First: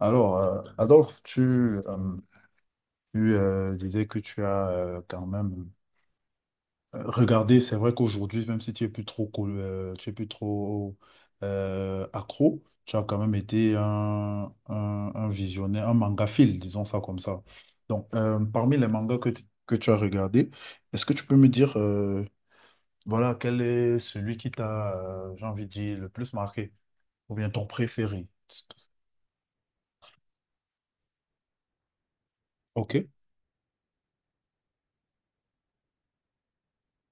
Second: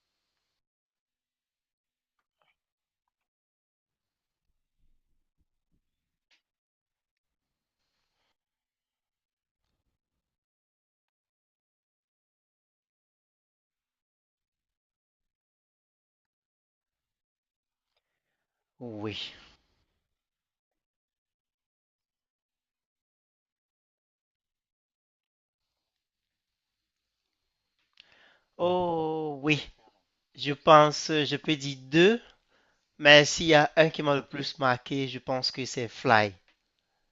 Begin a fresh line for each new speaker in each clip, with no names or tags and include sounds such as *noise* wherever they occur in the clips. Alors, Adolphe, disais que tu as quand même regardé. C'est vrai qu'aujourd'hui, même si tu es plus trop, tu es plus trop accro, tu as quand même été un visionnaire, un mangaphile, disons ça comme ça. Donc, parmi les
Oui.
mangas que tu as regardés, est-ce que tu peux me dire, voilà, quel est celui qui t'a, j'ai envie de dire, le plus marqué, ou bien ton préféré?
Oh oui. Je pense, je peux dire deux,
Ok,
mais s'il y a un qui m'a le plus marqué, je pense que c'est Fly.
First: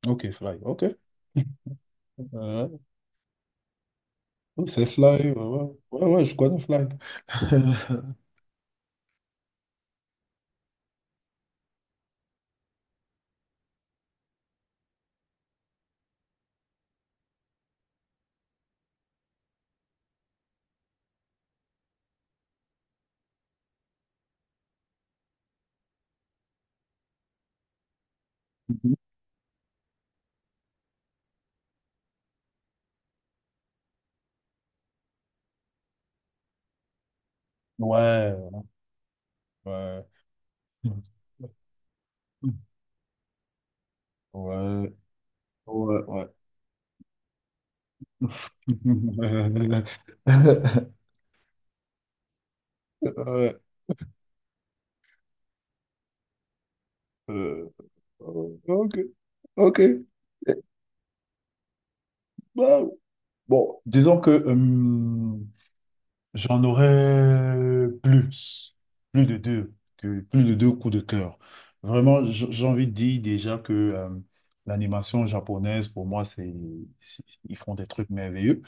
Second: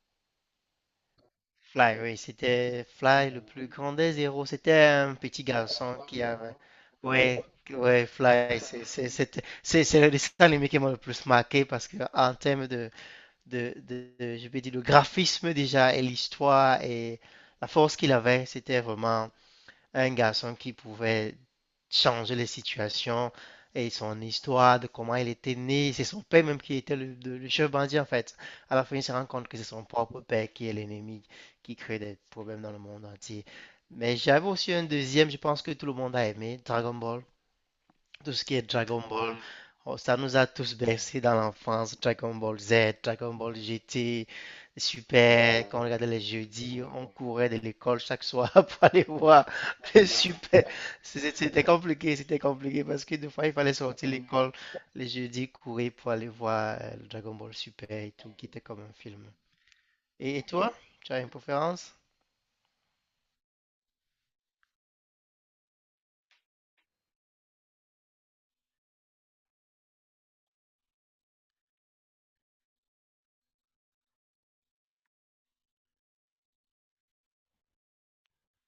ok, fly, ok.
Fly, oui, c'était
*laughs*
Fly, le plus grand des héros.
Oh,
C'était
c'est
un
Fly, ouais,
petit
ouais,
garçon
ouais,
qui
ouais, je
avait.
connais Fly.
Ouais,
*laughs*
ouais, Fly, c'est le dessin animé qui m'a le plus marqué parce que en termes de, je vais dire, le graphisme déjà et l'histoire et la force qu'il avait, c'était vraiment un garçon qui pouvait changer les situations et son histoire de comment il était né. C'est son père même qui était le le chef bandit en fait. À la fin, il se rend compte que c'est son propre père qui est l'ennemi, qui crée des problèmes dans le monde entier. Mais j'avais aussi un deuxième, je pense que tout le monde a aimé, Dragon Ball. Tout
Ouais,
ce qui est Dragon Ball, oh,
ouais,
ça nous a tous bercés dans l'enfance. Dragon Ball Z, Dragon Ball GT,
ouais,
Super, quand on
ouais,
regardait les
ouais.
jeudis, on courait de l'école chaque soir *laughs* pour aller voir le Super.
*laughs*
C'était c'était compliqué parce que des fois, il
Ouais,
fallait sortir de l'école les jeudis, courir pour aller voir le Dragon Ball
euh,
Super et tout, qui était comme un
ok,
film.
ok. Eh,
Et toi, tu as une préférence?
bah, bon, disons que, j'en aurais plus, plus de deux coups de cœur. Vraiment, j'ai envie de dire déjà que l'animation japonaise, pour moi, c'est- ils font des trucs merveilleux.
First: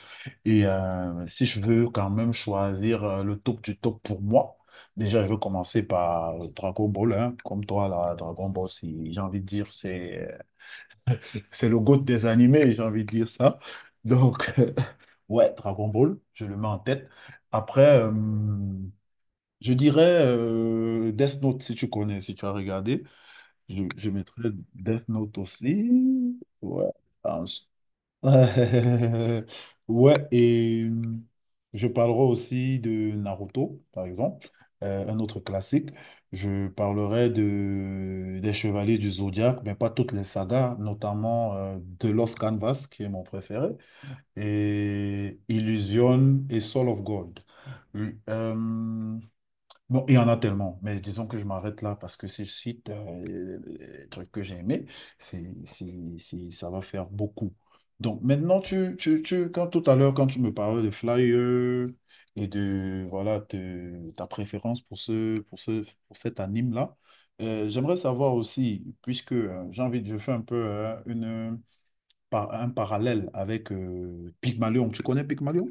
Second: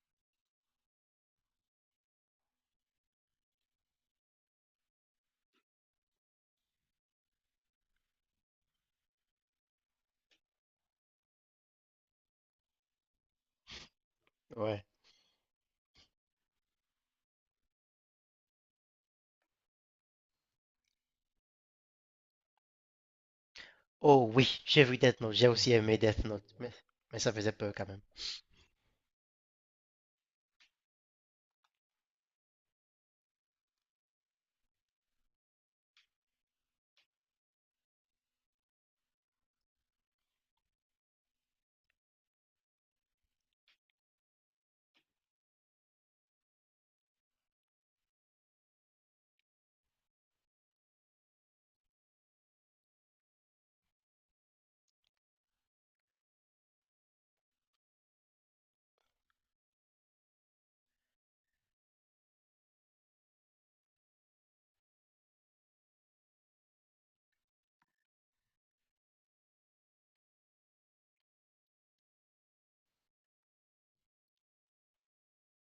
Et si je veux quand même choisir le top du top pour moi, déjà, je veux commencer par Dragon Ball, hein. Comme toi, là, j'ai envie de dire, c'est le GOAT des animés, j'ai envie de dire ça. Donc, *laughs*
Ouais.
ouais, Dragon Ball, je le mets en tête. Après, je dirais Death Note, si tu connais, si tu as regardé. Je
Oh
mettrais
oui, j'ai vu
Death
Death Note,
Note
j'ai aussi aimé Death
aussi.
Note,
Ouais.
mais ça faisait peur quand même.
Euh, *laughs* ouais, et je parlerai aussi de Naruto, par exemple, un autre classique. Je parlerai des Chevaliers du Zodiaque, mais pas toutes les sagas, notamment The Lost Canvas, qui est mon préféré, et Illusion et Soul of Gold. Euh, Bon, il y en a tellement, mais disons que je m'arrête là parce que si je cite les trucs que j'ai aimés, ça va faire beaucoup. Donc maintenant, quand tout à l'heure, quand tu me parlais de Flyer et de voilà ta préférence pour cet anime-là, j'aimerais savoir aussi, puisque j'ai envie de, je fais un peu un parallèle avec Pygmalion. Tu connais Pygmalion?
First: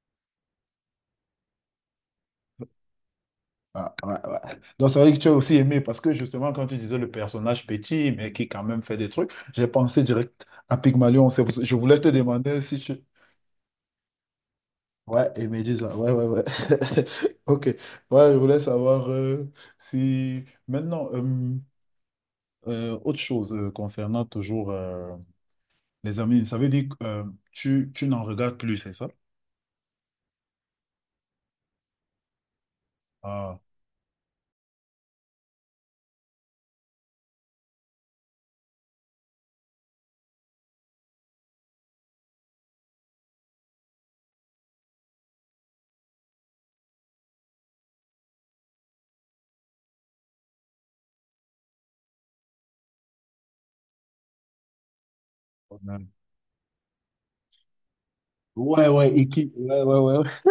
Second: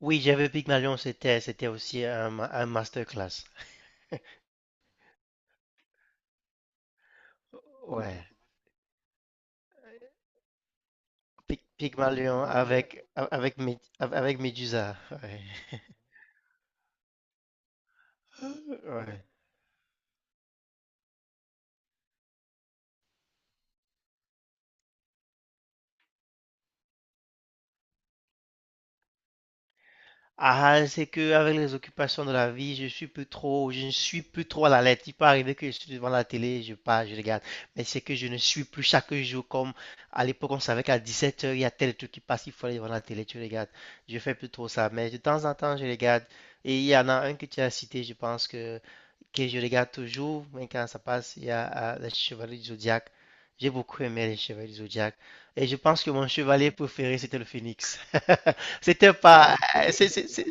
Oui, j'avais Pygmalion, c'était c'était aussi un, un masterclass.
Ah, ouais, ouais. Donc, c'est vrai que tu as aussi aimé parce que justement, quand tu disais le personnage petit,
Ouais.
mais qui quand même fait des trucs, j'ai pensé direct à Pygmalion. Je voulais te
Pygmalion
demander si tu.
avec avec avec Médusa.
Ouais,
Ouais.
et
*laughs*
Médusa. Ouais, ouais, ouais. *laughs* Ok. Ouais, je voulais savoir
Ouais.
si. Maintenant, autre chose concernant toujours les amis, ça veut dire que tu n'en regardes plus, c'est ça?
Ah, c'est que avec les occupations de la vie, je suis plus
Ah,
trop, je ne suis plus trop à la lettre. Il peut arriver que je suis devant la télé, je pars, je regarde. Mais c'est que je ne suis plus chaque jour comme à l'époque, on savait qu'à 17h, il y a tel truc qui passe, il faut aller devant la télé, tu regardes. Je fais plus trop ça. Mais de temps en temps, je regarde. Et il y en a un que tu as cité, je pense que je regarde toujours, mais quand ça passe, il y a les Chevaliers du Zodiaque. J'ai beaucoup aimé les Chevaliers du Zodiaque. Et je
quand
pense
même.
que mon chevalier préféré, c'était le Phénix. *laughs*
Ouais,
C'était
ouais, et qui...
pas.
ouais, ouais, ouais. Ouais.
C'est- c'est-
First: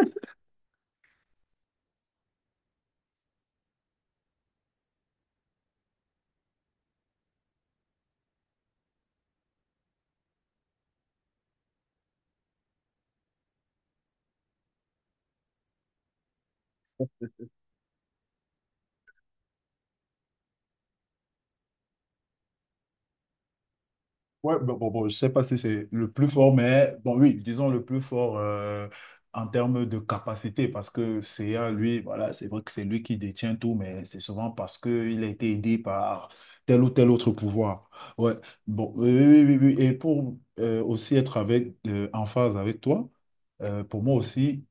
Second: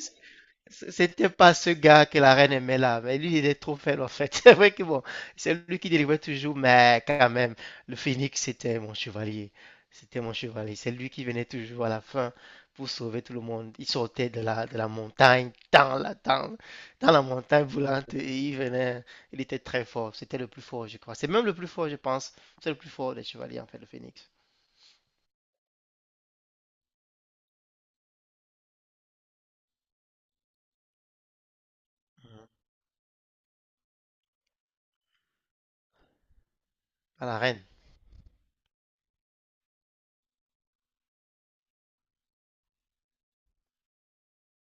C- C'était pas ce gars que la reine aimait là, mais lui il est trop faible en fait. *laughs* C'est vrai que bon, c'est lui qui délivrait toujours, mais quand même, le phénix c'était mon chevalier. C'était mon chevalier. C'est lui qui venait toujours à la fin pour sauver tout le monde. Il sortait de la montagne, dans la montagne brûlante, et il venait. Il était très fort. C'était le plus fort, je crois. C'est même le plus fort, je pense. C'est le plus fort des chevaliers en fait, le phénix.
Ouais, bon, bon, bon, je sais pas si c'est le plus fort, mais bon, oui, disons le plus fort en termes de capacité, parce que CA, lui, voilà, c'est
Mhm.
vrai que c'est lui qui détient tout, mais c'est souvent parce qu'il a été aidé par tel ou tel
À
autre
la reine.
pouvoir. Ouais, bon, oui, oui, oui, oui. Oui, et pour aussi être avec, en phase avec toi, pour moi aussi,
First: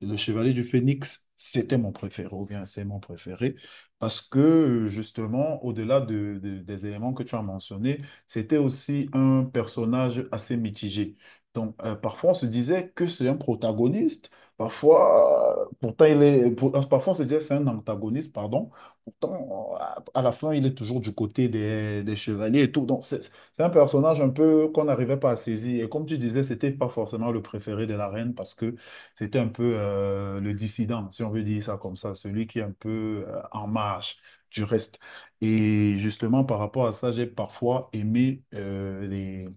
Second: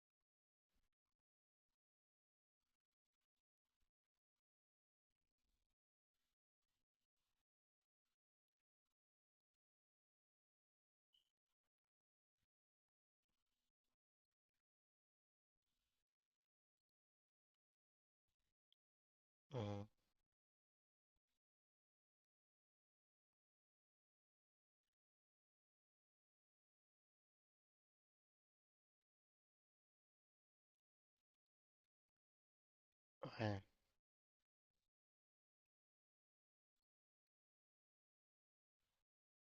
le Chevalier du Phénix, c'était mon préféré, ou bien c'est mon préféré, parce que justement, au-delà des éléments que tu as mentionnés, c'était aussi un personnage assez mitigé. Donc, parfois, on se disait que c'est un protagoniste, parfois, pourtant, il est, pour- parfois, on se disait que c'est un antagoniste, pardon, pourtant,
Mhm.
à la fin, il est toujours du côté des chevaliers et tout. Donc, c'est un personnage un peu qu'on n'arrivait pas à saisir. Et comme tu disais, c'était pas forcément le préféré de la reine parce que c'était un peu le dissident, si on veut dire ça comme ça, celui qui est un peu
Ouais,
en marge du reste. Et justement, par rapport à ça, j'ai parfois aimé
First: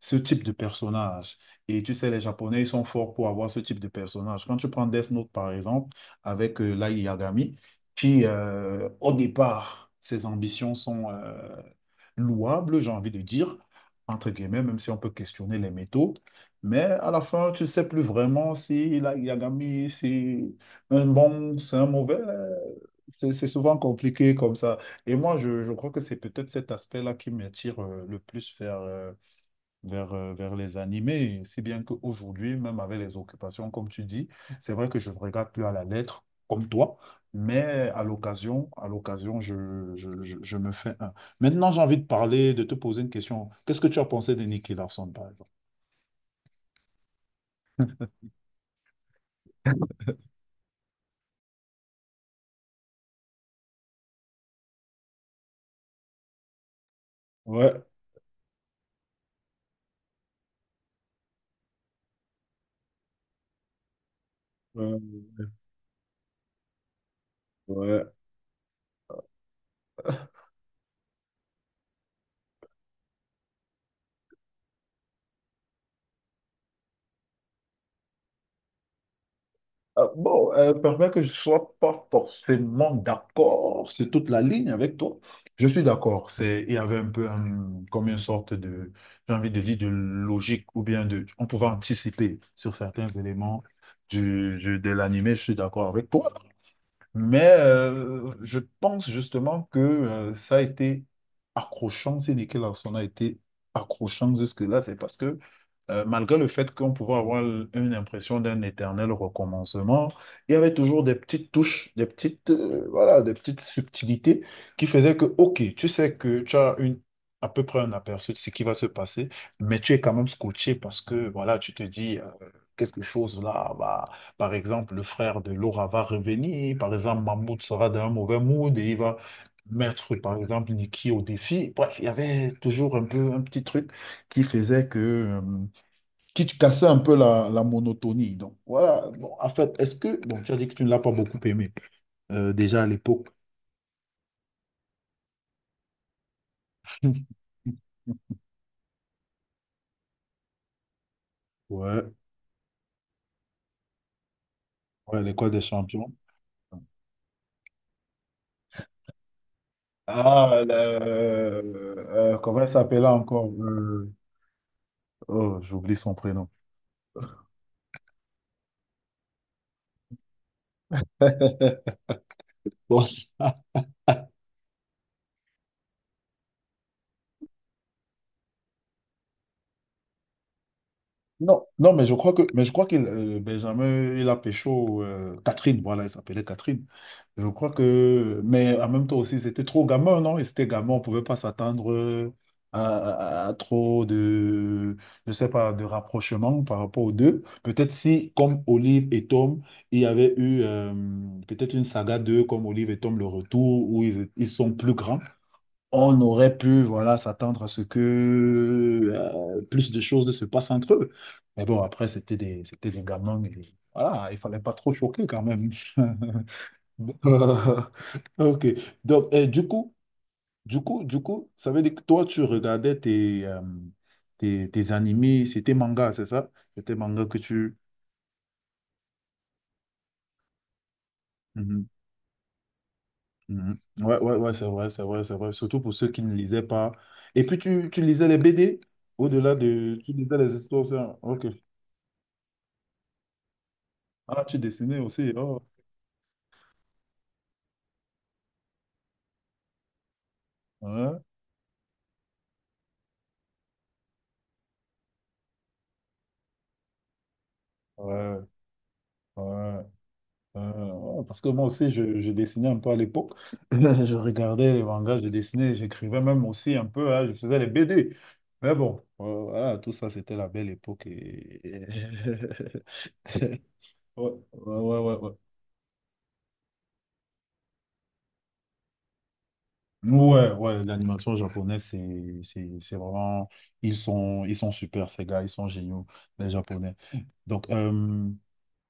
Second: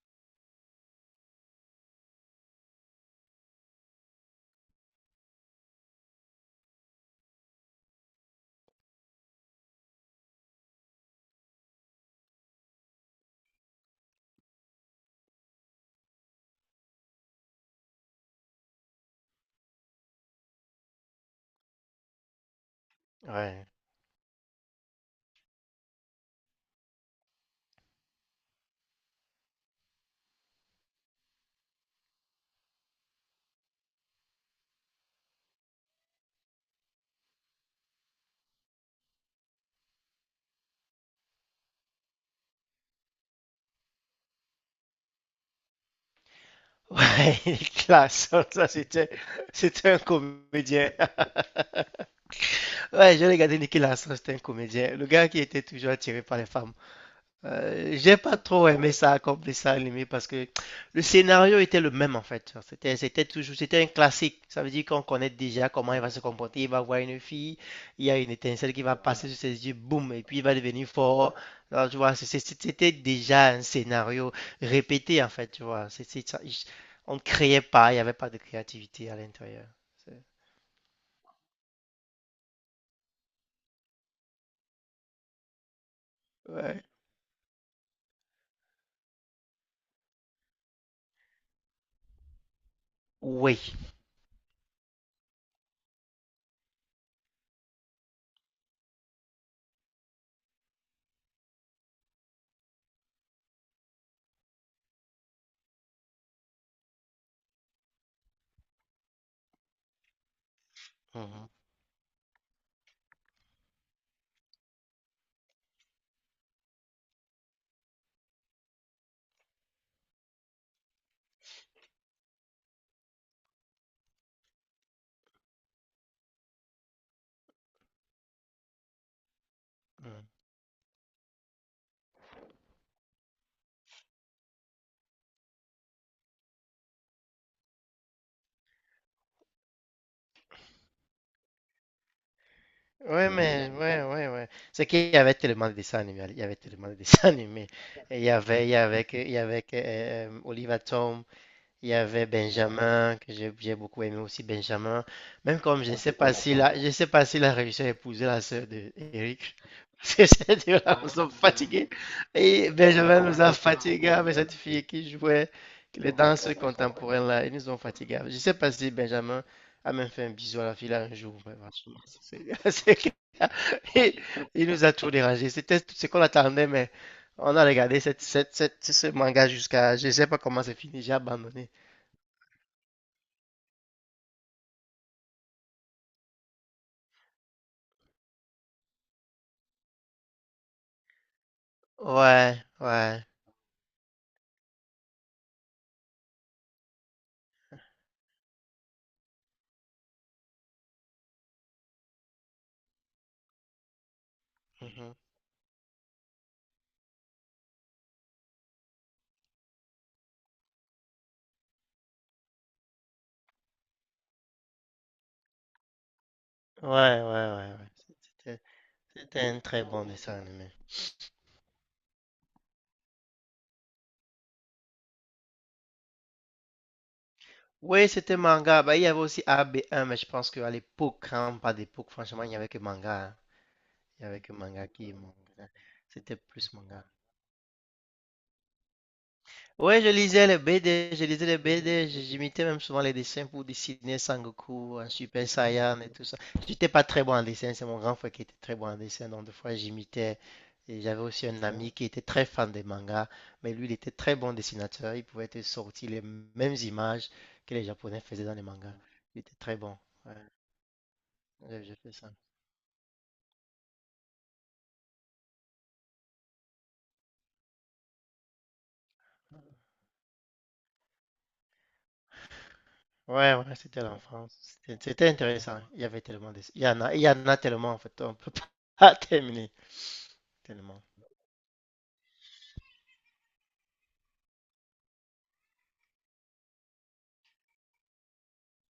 ce type de personnage. Et tu sais, les Japonais, ils sont forts pour avoir ce type de personnage. Quand tu prends Death Note, par exemple, avec Lai Yagami, qui, au départ, ses ambitions sont louables, j'ai envie de dire, entre guillemets, même si on peut questionner les métaux. Mais à la fin, tu ne sais plus vraiment si Light Yagami, c'est un bon, c'est un mauvais. C'est
ouais.
souvent compliqué comme ça. Et moi, je crois que c'est peut-être cet aspect-là qui m'attire le plus vers les animés. Si bien qu'aujourd'hui, même avec les occupations, comme tu dis, c'est vrai que je ne regarde plus à la lettre, comme toi, mais à l'occasion, je me fais un. Maintenant, j'ai envie de parler, de te poser une question. Qu'est-ce que tu as pensé de Nicky Larson, par exemple?
Ouais, *laughs* Nicolas ça c'était, c'était un comédien. *laughs* Ouais, j'ai regardé Nicolas c'était un comédien. Le gars qui était toujours attiré par les femmes.
Ouais,
J'ai pas trop aimé ça comme dessin animé parce que le scénario était le même en fait. C'était, c'était toujours, c'était un classique. Ça veut dire qu'on connaît
euh,
déjà comment il va se comporter. Il va voir une fille,
ouais.
il y a une étincelle qui va passer sur ses yeux, boum, et puis il va devenir fort. Alors, tu vois, c'était déjà un scénario répété en fait, tu vois. C'est ça. On ne créait pas, il n'y avait pas de créativité à l'intérieur. C'est-
Bon, permets que je ne sois pas forcément d'accord sur toute la ligne avec toi. Je suis d'accord. C'est, il y
Ouais.
avait un peu comme une sorte de, j'ai envie de dire, de logique ou bien de, on pouvait anticiper sur certains
Oui.
éléments de l'animé. Je suis d'accord avec toi. Mais je pense justement que ça a été accrochant, si Nicky Larson a été accrochant jusque-là, c'est parce que malgré le fait qu'on pouvait avoir une impression d'un éternel recommencement, il y avait toujours des
Mhm.
petites touches, des petites, voilà, des petites subtilités qui faisaient que, ok, tu sais que tu as une, à peu près un aperçu de ce qui va se passer, mais tu es quand même scotché parce que, voilà, tu te dis quelque chose là, bah. Par exemple, le frère de Laura va revenir. Par exemple, Mahmoud sera dans un mauvais mood et il va mettre,
Mhm.
par exemple, Nikki au défi. Bref, il y avait toujours un peu un petit truc qui faisait que, qui cassait un peu la monotonie. Donc, voilà. Bon, en fait, est-ce que, bon, tu as dit que tu ne l'as pas beaucoup aimé, déjà à l'époque.
Ouais, ouais, ouais. C'est qu'il y avait tellement de dessins animés. Il y avait tellement de dessins *laughs*
*laughs*
animés. Et il y avait que, Oliver Tom. Il y
Ouais,
avait Benjamin, que j'ai beaucoup aimé aussi Benjamin.
ouais, l'école
Même
des
comme je ne
champions.
sais pas s'il a, je sais pas s'il a réussi à épouser la sœur de Eric. *laughs* Parce que ces
Ah,
deux-là nous ont fatigués.
comment elle
Et
s'appelait
Benjamin nous
encore?
a fatigués avec cette fille qui jouait
Oh, j'oublie
les
son prénom.
danses contemporaines là. Ils nous ont fatigués. Je ne sais pas si Benjamin a même fait un bisou à la fille là un jour. Mais
*laughs*
franchement, c'est- *laughs* c'est
Bon,
clair. Et il nous a tout dérangé. C'était tout ce qu'on attendait, mais on a regardé ce manga jusqu'à. Je ne sais pas comment c'est fini. J'ai
non,
abandonné.
non, mais je crois que, mais je crois qu'il, Benjamin, il a pécho Catherine, voilà, il s'appelait Catherine. Je crois que, mais en même temps aussi, c'était trop gamin, non? Et c'était gamin, on pouvait pas s'attendre
Ouais,
à,
ouais.
à trop de, je sais pas, de rapprochement par rapport aux deux. Peut-être si, comme Olive et Tom, il y avait eu peut-être une saga d'eux, comme Olive et Tom, le retour, où ils sont plus
Mhm.
grands on aurait pu voilà, s'attendre à ce que plus de choses se passent entre eux. Mais bon, après, c'était des gamins. Et voilà, il fallait pas trop choquer quand même. *laughs*
Ouais, ouais, ouais,
Euh,
ouais. C'était
ok. Donc,
c'était
et
un
du
très
coup,
bon dessin animé.
du coup, du coup, ça veut dire que toi, tu regardais tes, tes animés, c'était manga, c'est ça? C'était manga que tu...
Oui, c'était manga. Bah, il y avait aussi AB1, mais je pense qu'à l'époque, quand on parle
Mhm.
d'époque, franchement, il n'y avait que manga, hein.
Mhm. Ouais,
Il n'y
ouais,
avait
ouais,
que
c'est
manga
vrai, c'est
qui.
vrai, c'est
Manga.
vrai. Surtout pour ceux qui ne
C'était
lisaient
plus
pas.
manga.
Et puis, tu lisais les BD au-delà de.
Ouais, je
Tu lisais
lisais
les
les
histoires,
BD,
ça.
je lisais
Ok.
les BD, j'imitais même souvent les dessins pour dessiner
Ah, tu dessinais
Sangoku,
aussi.
Super
Oh.
Saiyan et tout ça. J'étais pas très bon en dessin, c'est mon grand frère qui était très bon en dessin, donc des fois j'imitais. Et
Ouais,
j'avais aussi un ami qui était très fan des mangas, mais lui il était très bon dessinateur, il pouvait te sortir les mêmes images que les Japonais
ouais,
faisaient dans les mangas. Il
ouais,
était très bon. Ouais,
ouais. Ouais, parce que moi
j'ai
aussi,
j'ai fait
je
ça.
dessinais un peu à l'époque. *laughs* Je regardais les mangas, je dessinais, j'écrivais même aussi un peu. Hein, je faisais les BD. Mais bon, voilà, tout ça, c'était la belle époque. Et... *laughs*
Ouais, ouais, c'était
ouais,
l'enfance.
ouais, ouais,
C'était
ouais.
c'était
Ouais.
intéressant. Il y avait tellement de... Il y en a, il y en a tellement en fait, on peut *laughs* pas terminer.
Ouais, ouais,
Tellement.
l'animation japonaise, c'est vraiment, ils sont super, ces gars, ils sont géniaux, les Japonais. Donc,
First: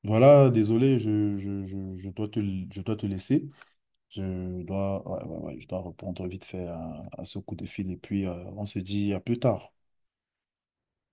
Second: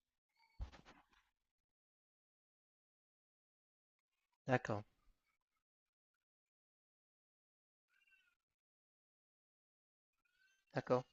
voilà, désolé, je dois te laisser. Je
D'accord,
dois, ouais, ouais, ouais, je dois répondre vite fait à ce coup de fil et puis on se dit à plus tard.
d'accord.